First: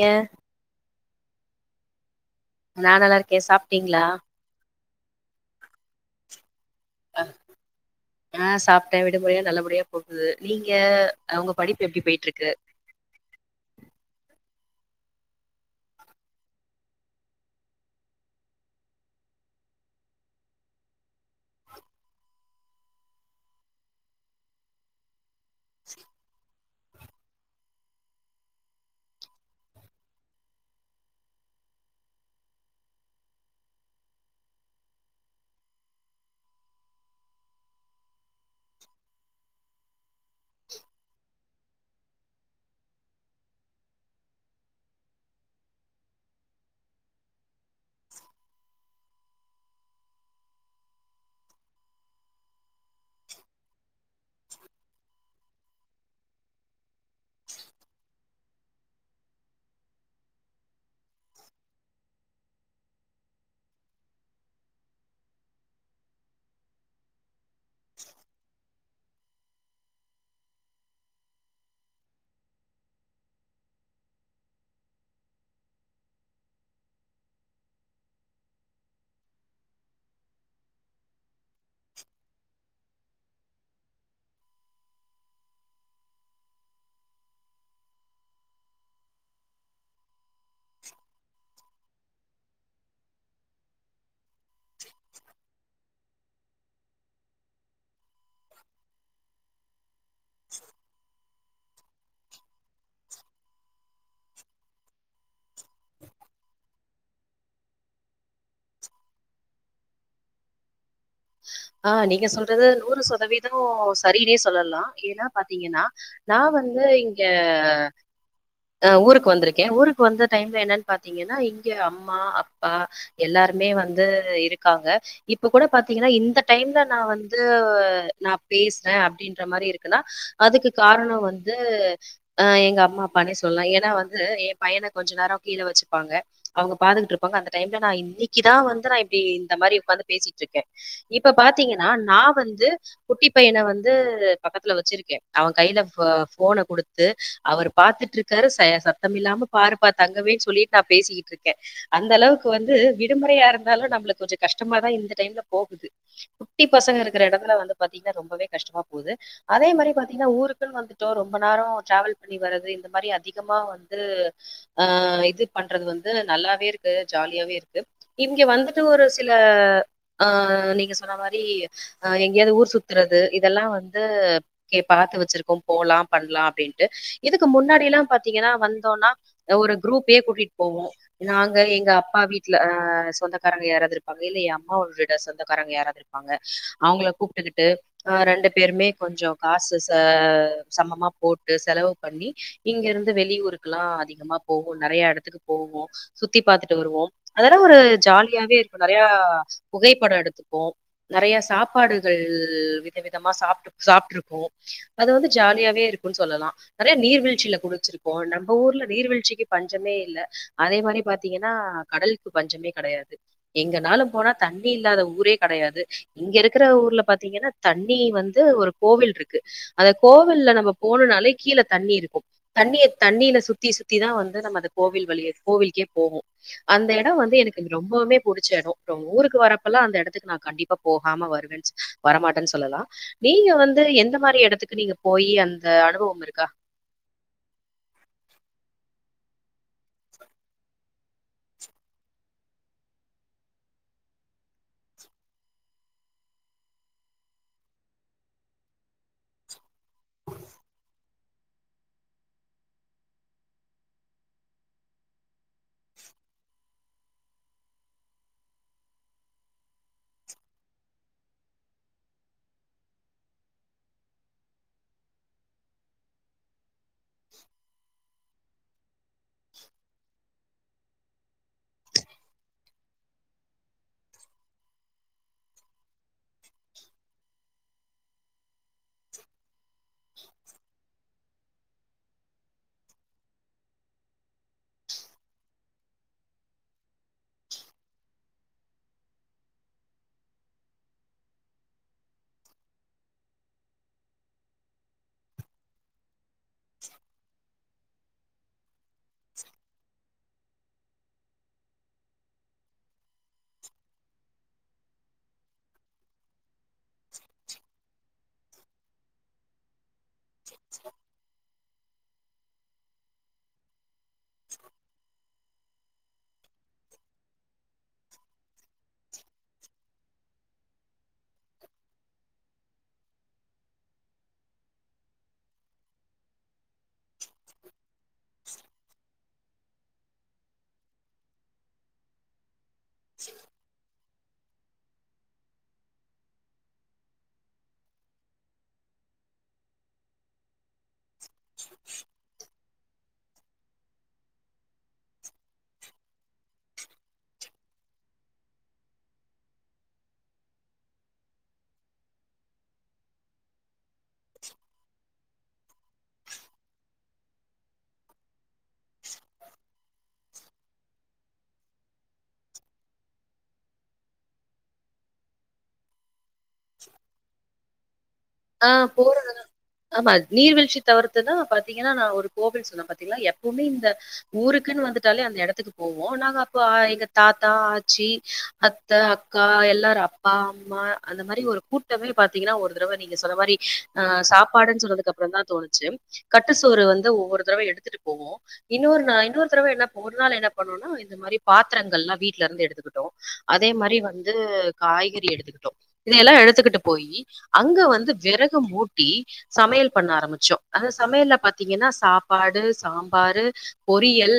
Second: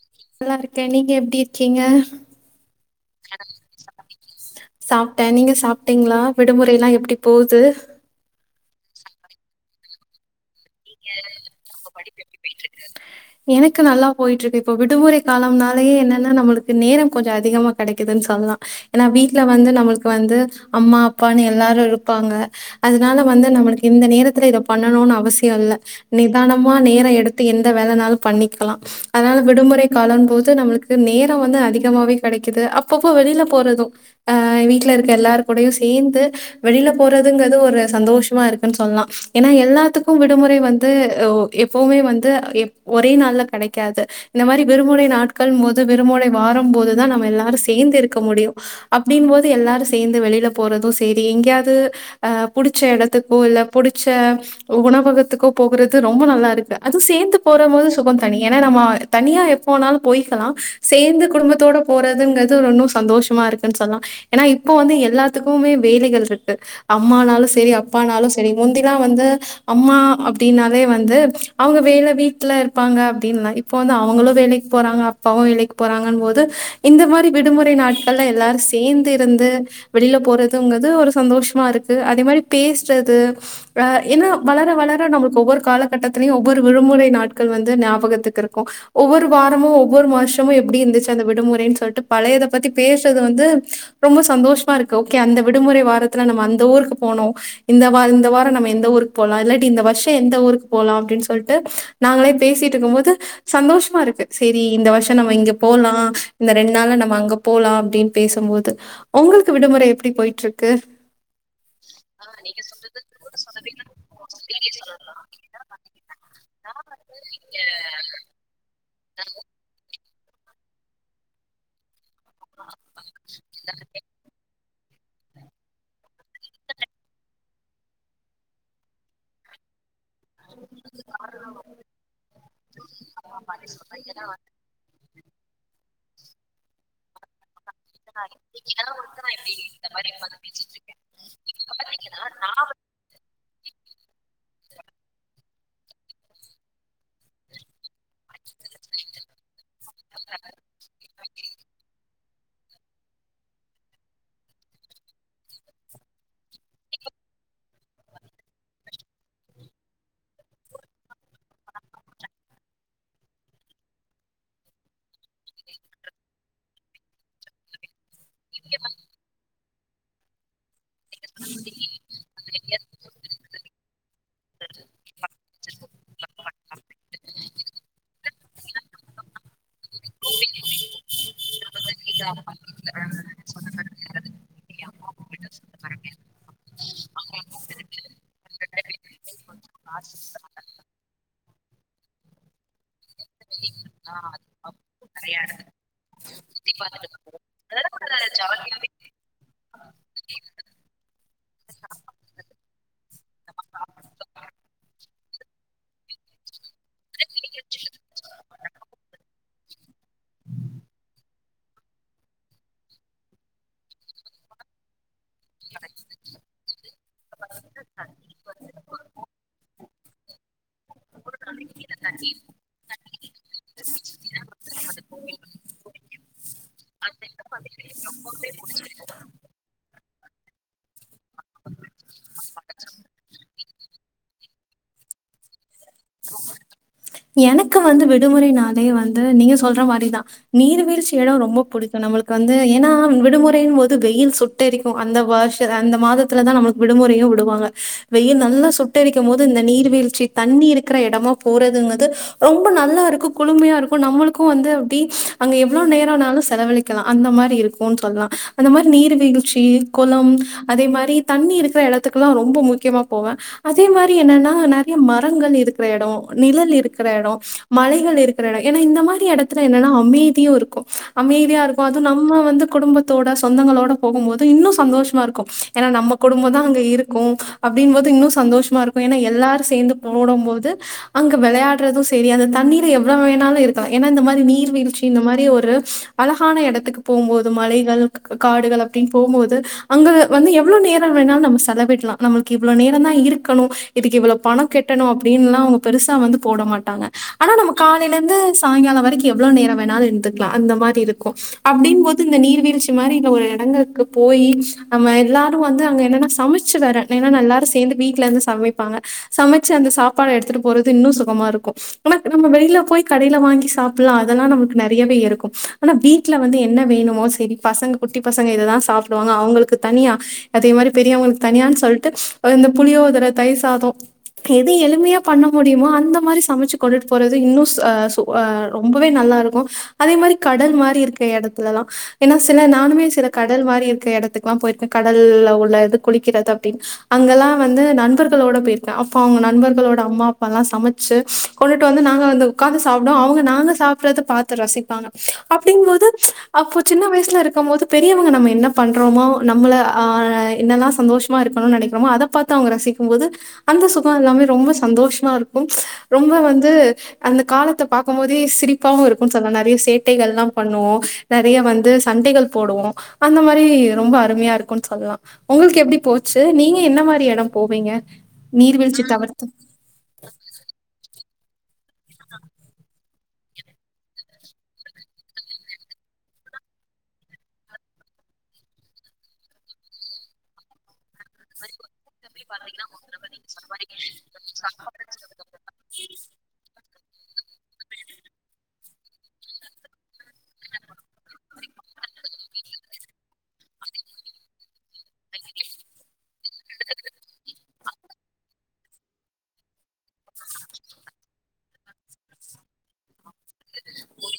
ஏ நல்லாருக்கே நீங்க எப்டி இருக்கீங்க நா நல்லா இருக்கே சாப்ட்டிங்களா சாப்ட்ட நீங்க சாப்ட்டிங்களா விடுமுறைல்லா எப்டி போது அஹ் சாப்ட்ட விடுமுறைல்லா நல்லபடியா போகுது நீங்க அ உங்க படிப்பு எப்டி போய்ட்டுருக்கு எனக்கு நல்லா போயிட்டுருக்கு இப்போ விடுமுறை காலம்னாலே என்னன்னா நம்மளுக்கு நேரம் கொஞ்சம் அதிகமா கெடைக்குதுன்னு சொல்லலா ஏன்னா வீட்ல வந்து நம்பளுக்கு வந்து அம்மா அப்பான்னு எல்லாரு இருப்பாங்க அதனால வந்து நம்பளுக்கு இந்த நேரத்துல இதப் பண்ணணுனு அவசியோ இல்ல நிதானம் மா நேரோ எடுத்து எந்த வேலன்னாலு பண்ணிக்கலா அதனால விடுமுறை காலம் போது நம்மளுக்கு நேரோ வந்து அதிகமாவே கெடைக்குது அப்பப்போ வெளில போறதும் அஹ் வீட்ல இருக்கற எல்லார் கூடையு சேந்து வெளில போறதுங்கறது ஒரு சந்தோஷமா இருக்குன்னு சொல்லா ஏன்னா எல்லாத்துக் கு விடுமுறை வந்து ஒ எப்பவுமே வந்து எப் ஒரே நாள்ல கெடைக்காது இந்த மாரி விருமுறை நாட்கள் மோது விருமுறை வாரம் போதுதா நம்ம எல்லாரு சேந்து இருக்க முடியு அப்டின்னு போது எல்லாரு சேந்து வெளியில போறது செரி எங்கேயாவ்து அ புடிச்ச எடத்துக்கோ இல்ல புடிச்ச உணவகத்துக்கோ போகுறது ரொம்ப நல்லாருக்கு அது சேந்து போறபோது சுகந் தனி ஏன்னா நம்ம தனியா எப்போன்னாலு போய்க்கலா சேந்து குடும்பத்தோட போறதுங்கிறது இன்னு சந்தோஷமா இருக்கு ன்னுசொல்லா ஏன்னா இப்போ வந்து எல்லாத்துக்குமே வேலைகள்ருக்கு அம்மானால செரி அப்பானாலு செரி முந்தில்லா வந்து அம்மா அப்டின்னாலே வந்து அவுங்க வேல வீட்டுல இருப்பாங்க அப்டின்லா இப் போ வந்து அவுங்களு வேலைக்கு போறாங்க அப்பாவு வேலைக்கு போறாங்கனு போது இந்த மாரி விடுமுறை நாட் கல்ல எல்லாரு சேந்து இருந்து வெளியில போறதுங்குறது ஒரு சந்தோஷமா இருக்கு அதே மாரி பேசுறது அ ஏன்னா வளர வளர நம்மளுக்கு ஒவ்வொரு காலகட்டத்திலயு ஒவ்வொரு விடுமுறை நாட்கள் வந்து ஞாபகத்துக்கு இருக்கு ஒவ்வொரு வாரமு ஒவ்வொரு மாச மு எப்டி இருந்துச்சு அந்த விடுமுறைன்னு சொல்லிட்டு பழையதை பத்தி பேசுறது வந்து ரொம்ப சந்தோஷமா இருக்கு ஓகே அந்த விடுமுறை வாரத் துல நம்ம அந்த ஊருக்கு போனோ இந்த வார இந்த வாரோ நம்ம எந்த ஊருக்கு போலா இல்லாட்டி இந்த வர் எந்த ஊருக்கு போலா அப்டின்னு சொல்ட்டு நாங்களே பேசிட்டு இருக்கு போது சந்தோஷமாருக்கு செரி இந்த வர்ஷோ நம்ம இங்க போலா இந்த ரெண்டு நாளா நம்ம அங்க போலா அப்டின்னு பேசுபோது உங்களுக்கு விடுமுறை எப்டி போய்ட்ருக்கு ஆ நீங்க சொல்றது நூறு சதவீதம் சரினே சொல்லலா ஏன்னா பாத்தீங்கன்னா நா வந்து இங்க ஆ ஊருக்கு வந்திருக்கே ஊருக்கு வந்த டைம்ல என்னன்னு பாத்தீங்கன்னா இங்க அம்மா அப் பா எல்லாருமே வந்து இருக்காங்க இப்ப கூட பாத் தீங்கன்னா இந்த டைம்ல நா வந்து நா பேசுறே அப்டின்ற மாரி இருக்குன்னா அதுக்கு காரணோ வந்து அ எங்க அம்மா அப்பானே சொல்லலா ஏன்னா வந்து எ பையன கொஞ்ச நேரோ கீழ வச்சுப்பாங்க அவுங்க பாத்துட்டு இருப் ப்பங்க அந்த டைம்ல நா இன்னைக்குதா வந்து நா இப்டி இந்த மாரி உக்காந்து பேசிட்ருக்கே இப்ப பாத்தீங்கன்னா நா வந்து குட்டிப் பையன வந்து பக்கத்துல வச்சிருக்கே அவங் கையில ஃப் ஃபோனக் குடுத் து அவர் பாத்துட்டு இருக்காரு சை சத்தம் இல்லாம பாருப்பா தங்கமேன்னு சொல்லிட்டு நா பேசிக்கிட்டு இருக்கே அந்த அளவுக்கு வந்து விடுமுறையா இருந்தாலு நம்மளுக்கு கொஞ்சோ கஷ்டமாதா இந்த டைம்ல போகுது குட்டிப் பசங்க இருக்கிற எடத்துல வந்து பாத்தீங்கன்னா ரொம்பவே கஷ்டமா போது அதே மாதிரி பாத்தீங்கன்னா ஊருக்குன் வந்துட்டோ ரொம்ப நேரோ டிராவல் பண்ணி வர்து இந்த மாரி அதிகமா வந்து ஆ இது பண்றது வந்து நல்லாவே இருக்கு ஜாலியாவே இருக்கு இங்க வந்துட்டு ஒரு சில அ நீங்க சொன்ன மாரி அ எங்கயாவ்து ஊர் சுத் த்துறது இதெல்லா வந்து கே பாத்து வச்சிருக்கோ போலா பண்ணலாம அப்டின்ட்டு இதுக்கு முன்னாடி எல்லா பாத்தீங்கன்னா வந்தோனா ஒரு குரூப்பே கூட்டிட்டு போவோ நாங்க எங்க அப்பா வீட்டுல அ சொந்தக்காரங்க யாறாது இருப்பாங்க இல்ல எ அம்மா வீட் சொந்தக்காரங்க யாராவ்து இருப்பாங்க அவுங்கள கூப்பிட்டுக்கிட்டு ஆ ரெண்டு பேருமே கொஞ்சோ காசு ச சமமா போட்டு செலவு பண்ணி இங்கிருந்து வெளியூருக்கெல்லா அதிகமா போவோ நெறைய எடத்துக்கு போவோ சுத்தி பாத்துட்டு வருவோ அதெல்லா ஒரு ஜாலியாவே இருக்கு நெறைய புகைப்பட எடுத்துப்போ நறைய சாப்பாடுகள் வித விதமா சாப்ட்டு சாப்ட்ருக்கோ அது வந்து ஜாலியாவே இருக்கும்ன்னு சொல்லலா நறைய நீர்வீழ்ச்சியில குளிச்சிருக்கோ நம்ப ஊர்ல நீர்வீழ்ச்சிக்கு பஞ்சமே இல்ல அதே மாரி பாத்தீங்கன்னா கடலுக்கு பஞ்சமே கடையாது எங்கனாலு போனா தண்ணி இல்லாத ஊரே கெடையாது இங்க இருக்கிற ஊர்ல பாத்தீங்கன்னா தண்ணி வந்து ஒரு கோவில் இருக்கு அந்த கோவில்ல நம்ம போனுனாலே கீழ தண்ணி இருக்கும் தண்ணிய தண்ணில சுத்தி சுத்திதா வந்து நம்ம அந்த கோவில் வழிய கோவிலுக்கே போவோ அந்த எடம் வந்து எனக்கு ரொம்பவுமே புடிச்ச எடம் ரொம் ஊருக்கு க்கு வரப்பல்ல அந்த இடத்துக்கு நான் கண்டிப்பா போகாம வருவேன் ஸ் வரமாட்டேன்னு சொல்லலா நீங்க வந்து எந்த மாரி எடத்துக்கு நீங்க போயி அந்த அனுபவம் இருக்கா எனக்கு வந்து விடுமுறைனாலே வந்து நீங்க சொல்ற மாரிதா நீர்வீழ்ச்சி இட ரொம்ப பிடிக்கு நம்மளுக்கு வந்து ஏனா விடுமுறையின் போது வெயில் சுட் ட்டெரிக்கு அந்த வருஷ அந்த மாதத்துல தா நம்மளுக்கு விடுமுறையு விடுவாங்க வெயில் நல்லா சுட்டெரிக்கும் போது இந்த நீர் வீழ்ச்சி தண்ணி இருக்கிற இடமா போறதுங்கு து ரொம்ப நல்லா இருக்கு குழுமையா இருக்கு நம்மளுக்கும் வந்து அப்டி அங்க எவ்ளோ நேரனாலு செலவழிக் கலா அந்த மாரி இருக்குனு சொல்லலா அந்த மாரி நீர்வீழ்ச்சி குளம் அதே மாரி தண்ணி இருக்கிற எடத்துக்குல்லா ரொம்ப முக்கியமா போவே அதே மாரி என்னன்னா நெறைய மரங்கள் இருக்கிற எடோ நிழல் இரு க்கிற எடோ மலைகள் இருக்கிற எடோ ஏனா இந்த மாரி எடத்துல என்னன்னா அமை தியு இருக்கு அமைதியா இருக்கு அது நம்ம வந்து குடும்பத்தோட சொந்தங்களோட போகும் போது இன்னு சந்தோஷமா இருக்கு ஏனா நம்ம குடும்பம் தா அங்க இருக்கு அப்டிங் போது இன்னு சந்தோஷ் மா இருக்கு ஏனா எல்லாரும் சேர்ந்து போடும் போது அங்க வெளையாட் ட்றது சேரி அந்த தண்ணீர எவ்ளோ வேணாலு இருக்கலா ஏனா இந்த மாரி நீர் வீழ்ச்சி இந்த மாரி ஒரு அழகான எடத்துக்கு போம்போது மலைகள் காடுகள் அப்டின்னு போம்போது அங்க வந்து எவ்ளோ நேரம் வேணாலு நம்ம செலவிடலா நம்மளுக்கு இவ்வளவு நேர தா இருக்கணு இதுக்கு இவ்வளோ பணம் கட்டணும் அப்டின்னுலா அவுங்க பெருசா வந்து போட மாட்டாங்க ஆனா நம்ம காலையில இருந்து சாயங்காலம் வரைக்கு எவ்ளோ நேரம் வேணால இருந்து க்லா அந்த மாரி இருக்கு அப்டின் போது இந்த நீர்வீழ்ச்சி மாரி இல்ல ஒரு இடங்களுக்கு போயி நம்ம எல்லாரும் வந்து அங்க என்னனா சமச் சு வேற ஏனா எல்லாரும் சேந்து வீட்டல இருந்து சமைப்பாங்க சமைச்சு அந்த சாப்பாட எடுத்துட்டு போறது இன்னு சொ மா இருக்கு ஆனா நம்ம வெளில போய் கடையில வாங்கி சாப்பிடலா அதெல்லா நமக்கு நெறையவே இருக்கும் ஆனா வீட்ல வந்து என்ன வேணுமோ சேரி பசங்க குட்டி பசங்க இத தா சாப்பிடுவாங்க அவங்களுக்கு தனியா அதே மாரி பெரியவங்களுக்கு தனியானு சொல்லிட்டு இந்த புளியோதரை தயிர் சாதோ எது எளிமையா பண்ண முடியுமோ அந்த மாரி சமைச்சு கொண்டுட்டு போறது இன்னு சோ அ சோ அ ரொம்பவே நல்லா இருக்கு அதே மாரி கடல் மாரி இருக் க எடத்துலல்லா ஏனா சில நானுமே சில கடல் மாரி இருக்க எடத்துக் லா போயிருக்கே கடல்ல உள்ள இது குளிக்கிறது அப்டின்னு அங்கல்லா வந்து நண்பர்களோட போயிருக்கே அப்போ அவுங்க நண்பர்களோட அம்மா அப்பா எல்லா சமச் சு கொண்டுட்டு வந்து நாங்க அந்து உட்காந்து ஸ் சாப்டுவோ அவங்க நாங்க சாப்படுறது பாத்து ரசிப்பாங்க அப்படிங்கும்போது அப்ப சின்ன வயசல இருக்கம்போது பெரியவங்க நம்ம என்ன பண்றோமோ நம்மள ஆ என்னெல்லா சந்தோஷமா இருக்கணும்னு நெனைக்கிறோமோ அத பாத் து அவுங்க ரசிக்கும் போது அந்த சுகம் எல்லாமே ரொம்ப சந்தோஷமா இருக் கும் ரொம்ப வந்து அந்த காலத்த பாக்கம் போதே சிரிப்பாவு இருக்கும்னு சொன்னலாம் நெறைய சேட்டைகள் எல்லா பண்ணுவோ நெறய வந்து சண்டைகள் போடுவோ அந்த மாரி ரொம்ப அருமையா இருக்கு சொல்லலா உங்களுக்கு எப்டி போச் சு நீங்க என்ன மாரி இடம் போவீங்க ஆ. போ நீர்வீழ்ச்சி தவிர்த்து ஆமா நீர்வீழ்ச்சி தவிர்த்துனா பாத்தீங்கன்னா நா ஒரு கோவில் சொன்னே பாத்தீங்ளா எப்பவுமே இந்த ஊருக்குன்னு வந்துட்டாலே அந்த எடத்துக்கு போவோ நாங்க அப்ப எங்க தாத்தா ஆச்சி அத்த அக்கா எல்லாரு அப்பா அம்மா அந்த மாரி ஒரு குட் தவ்வி பாத்தீங்கனா ஒரு தடவை நீங்க சொன்ன மாரி ஆ சாப்பாடுன் சொன்னதுக் அப்புறம் தா தோணுசி கட்டுசோறு வந்து ஒவ்வொரு தடவ எடுத்துட்டு போவோ இன்னொரு நா இன்னொரு தடவ என்ன ஒரு நாள் என்ன பண்ணுனா இந்த மாரி பாத்திரங்கள்லா வீட்டுல இருந்து எடுத்துகிட்டோ அதே மாரி வந்து காய்கறி எடுத்துகிட்டோ இதையெல்லா எடுத்து கிட்டு போயி அங் அங்க வந்து வெறகு மூட்டி சமையல் பண்ண ஆரம்பிச்சோ அது சமையல்ல பாத்தீங்கனா சாப்பாடு சாம்பாரு பொரியல்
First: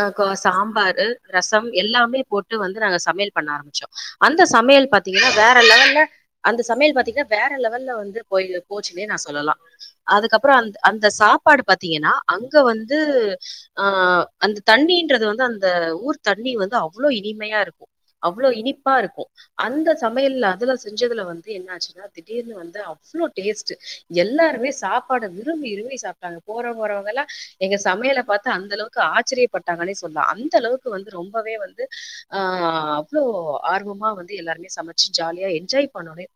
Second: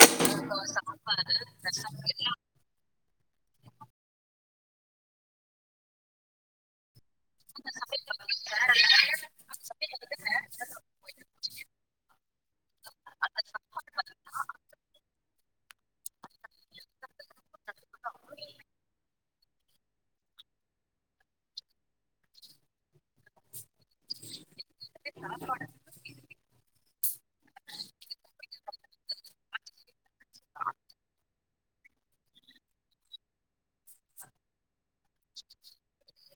அ சாம்பாரு ரசம் எல்லாமே போட்டு வந்து நாங்க சமையல் பண்ண ஆரம்பிச்சோ அந்த சமையல் பாத்தீங்கனா வேற லெவல்ல அந்த சமையல் பாத்தீங்கனா வேற லெவல்ல வந்து கோயில்ல போச்சுன்னே நா சொல்லலா அதுக்கப்புறம் அந் அந்த சாப்பாடு பாத்தீங்கனா அங்க வந்து ஆ அந்த தண்ணின்றது வந்து அந்த ஊர் தண்ணி வந்து அவ்ளோ இனிமையா இருக்கும் அவ்ளோ இனிப்பா இருக்கும் அந்த சமையல்ல அதுல செஞ்சதுல வந்து என்ன ஆச்சுன்னா தீடின்னுனு வந்து அவ்ளோ டேஸ்ட் எல்லாருமே சாப்பாட விரும்பி விரும்பி சாப் போறவங் வர்வங்கல்லாம் எங்க சமையல பாத்து அந்த அளவுக்கு ஆச்சரியப்பட்டாங்கனு சொன்னா அந்த அளவுக் வந்து ரொம்பவே வந்து ஆ அவ்ளோ ஆர்வமா வந்து எல்லாருமே சமைச்சி ஜாலியா என்ஜாய் பண்னொனே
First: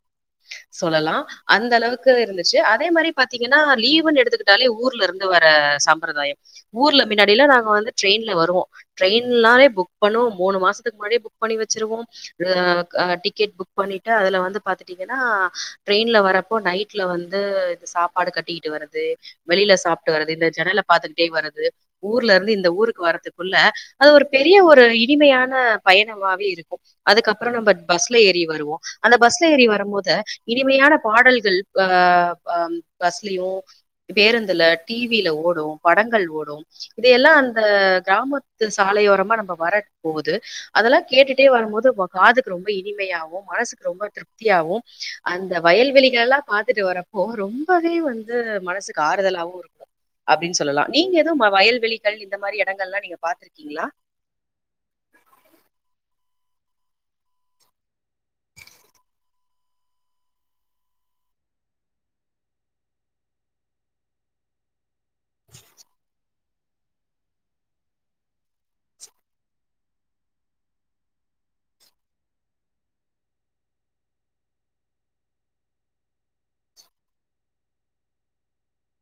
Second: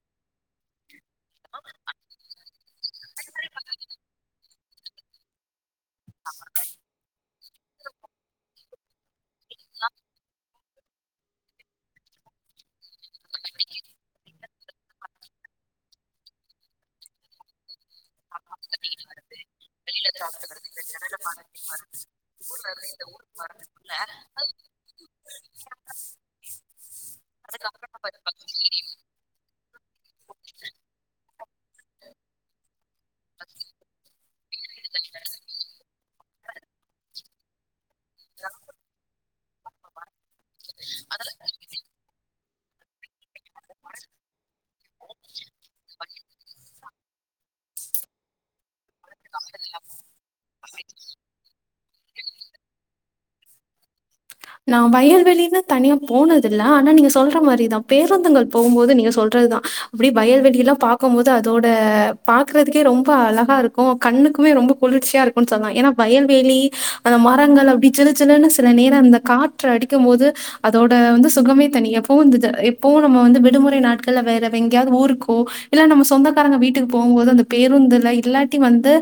சொல்லலா அந்த அளவுக்கு இருந்துச்சி அதே மாரி பாத்தீங்கன்னா லீவுன்னு எடுத்துக்கிட்டாலே ஊர்ல இருந்து வர சம்பரதாயம் ஊர்ல மின்னாடிலா நாங்க வந்து ட்ரெயின்ல வருவோ ட்ரெயின்னாலே புக் பண்ணுவோ மூணு மாசத்துக்கு முன்னாடியே புக் பண்ணி வச்சுருவோம் அ அ டிக்கெட் புக் பண்ணிட்டு அதுல வந்து பாத்துடீங்கனா ட்ரெயின்ல வரப்போ நைட்ல வந்து சாப்பாடு கட்டிட்டு வர்றது வெளில சாப்ட்டு வர்றது இந்த ஜன்னல பாத்துகிட்டே வர்றது ஊர்லருந்து இந்த ஊருக்கு வர்றதுகுள்ள அது ஒரு பெரிய ஒரு இனிமையான பயணமாவே இருக்கும் அதுக்கப்றோ நம்ப பஸ்ல ஏறி வருவோ அந்த பஸ்ல ஏறி வரப் ம்போது இனிமையான பாடல்கள் அ அம் பஸ்லயோ பேருந்துல டிவில ஓடும் படங்கள் ஓடும் இதையெல்லா அந்த கிராமத்து சாலையோரமா நம்ப வரக் போவுது அதெல்லா கேட்டுட்டே வரம்போது காதுக்கு ரொம்ப இனிமையாவு மனசுக்கு ரொம்ப திருப்தியாவு அந்த வயல்வெளிகல்லா பாத்துட்டு வரப்போ ரொம்பவே வந்து மனசுக்கு ஆறுதலாவு இருக்கு அப்டின் சொல்லலா நீங்க எதும் வயல்வெளிகள் இந்த மரி எடங்கள்ளா நீங்க பாத்திருக்கீங்ளா நா வயல்வெளினு தனியா போனதில்ல ஆனா நீங்க சொல்ற மாரிதா பேருந்துங்கள் போவுபோது நீங்க சொல்றதுதா அப்டி வயல்வெளிலா பாக்கும் போது அதோட பாக்றதுக்கே ரொம்ப அழகா இருக்கும் கண்ணுக்குமே ரொம்போ குளிர்ச்சியா இருக்குன் சொல்லா ஏனா வயல்வெளி அத மரங்கள் அப்டி ஜிலு ஜிலுன்னு சில நேரம் அந்த காற்று அடிக்கும் போது அதோட வந்து சுகமே தனி எப்போ இந்துத எப்பவு நம்ம வந்து விடுமுறை நாட்கள்ல வேற வெங்யாது ஊருக்கோ இல்ல நம்ம சொந்தக்காரங்க வீட்டுகு போம்போது அந்த பேருந்துல இல்லாட்டி வந்து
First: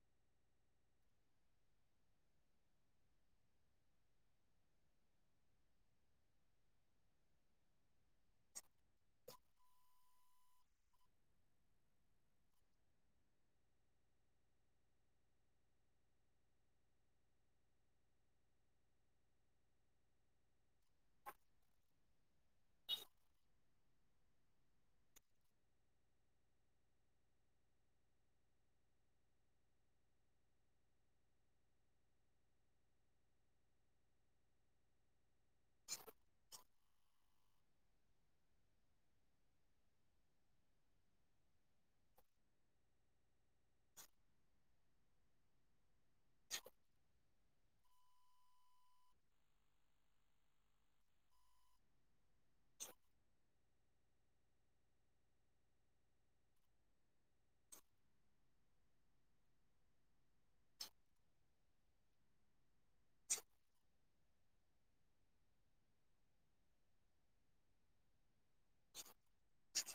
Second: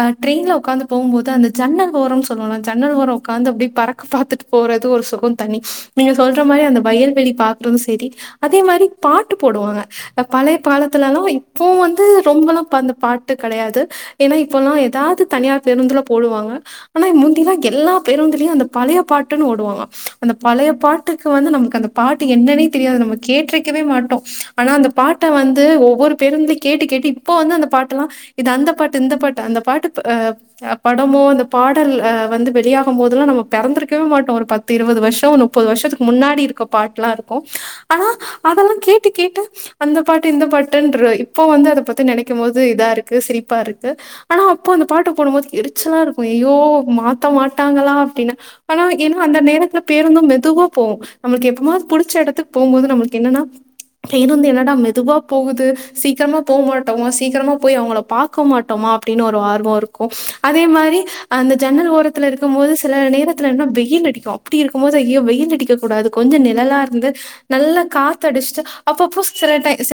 அ ட்ரெயின்ல உக்காந்து போம்போது அந்த ஜன்னல் ஓரம் சொல்லலா ஜன்னல் ஓரம் உக்காந்து அப்டி பறக் பாத்துட்டு போறது ஒரு சுகம் தணி நீங்க சொல்ற மாரி அந்த வயல்வெளி பாக்குறது செரி அதே மாரி பாட்டு போடுவாங்க அப் பழைய பாலத்துலலாம் இப்போ வந்து ரொம்பெலாம் பந்த பாட்டு கடையாது ஏனா இப்பலா எதாது தனியார் பேருந்துல போடுவாங்க ஆனா முந்திலா எல்லா பேருந்துலயு அந்த பளைய பாட் ட்டுன்னு ஓடுவாங்க அந்த பழைய பாட்டுக்கு வந்து நமக்கு அந்த பாட்டு என்னன்னே தெரியாது நம்ம கேட்ருக்கவே மாட்டோ ஆனா அந்த பாட்ட வந்து ஒவ்வொரு பேருந்த்லி கேட்டு கேட்டு இப்போ வந்து அந்த பாட்டுல்லா இது அந்த பாட்டு இந்த பாட்டு அந்த பாட்டு ப அ படமோ அந்த பாடல் அ வந்து வெளியாக போதுல்லா நம்ம பெறந்துரு கவே மாட்டோ ஒரு பத்து இருவது வர்ஷோ நுப்பது வருஷதுக்கு முன்னாடி இருக்க பாட்டுலா இருக்கு அ ஹா ஹ அதெல்லா கேட்டு கேட்டு அந்த பாட்டு இந்த பாட்டுன்றுவ இப்போ வந்து அத பத்தி நெனைக்கு போது இதாருக்கு சிரிப்பா இருக்கு ஆனா அப்போ அந்த பாட்டு போடும்போது எரிச்சலாருக்கும் ஐயோ மாத்த மாட்டாங்களா அப்டினு ஆனா ஏனா அந்த நேரத்துல பேருந்தும் மெதுவா போவு நம்ளுக்கு எப்பமாது புடிச்ச எடத்து போவும்போது நம்ளுக்கு என்னன்னா பேருந்து என்னடா மெதுவா போகுது சீக்ரமா போ மாட்டமா சீக்ரமா போய் அவங்கள பா க்க மாட்டோமா அப்டின்னு ஒரு ஆர்வ இருக்கும் அதே மாரி அந்த ஜன்னல் ஓரத்துல இருக்கும்போது சில நேர த்லனா வெயில் அடிக்கு அப்டி இருக்கும் போது ஐயோ வெயில் அடிக்க கூடாது கொஞ்ச நிழலா இருந்து நல்லா காத்தடிச்சு அப்பப்ப சில டை சி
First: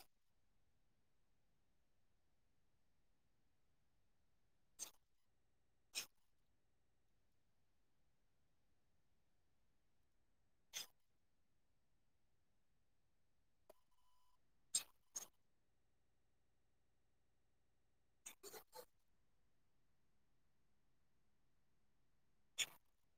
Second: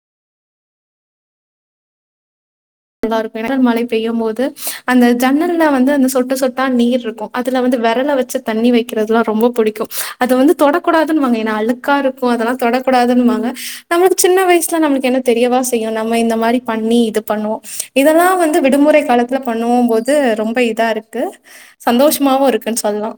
இதா இருக்கு ஜன்னல் மழை பெய்யு போது அந்த ஜன்னல்ல வந்து அந்த சொட்டு சொட் டா நீர்ருக்கு அதுல வந்து வெரல வச்சு தண்ணி வெக்றதல்லா ரொம்ப புடிக்கும் அது வந்து தொடக்கூடாதுன்னு வாங்க ஏனா அழு கா இருக்கும் அதெல்லா தொடக்கூடாதும் பாங்க நம்ளு சின்ன வயசுல நம்ளுக்கு என்ன தெரியவா செய்யு நம்ம இந்த மாரி பண்ணி இத பண்வோ இதெல்லா வந்து விடுமுறை காலத்துல பண்ணுவோ போது ரொம்ப இதா இருக்கு சந்தோஷமாவும் இருக்குன் சொல்லா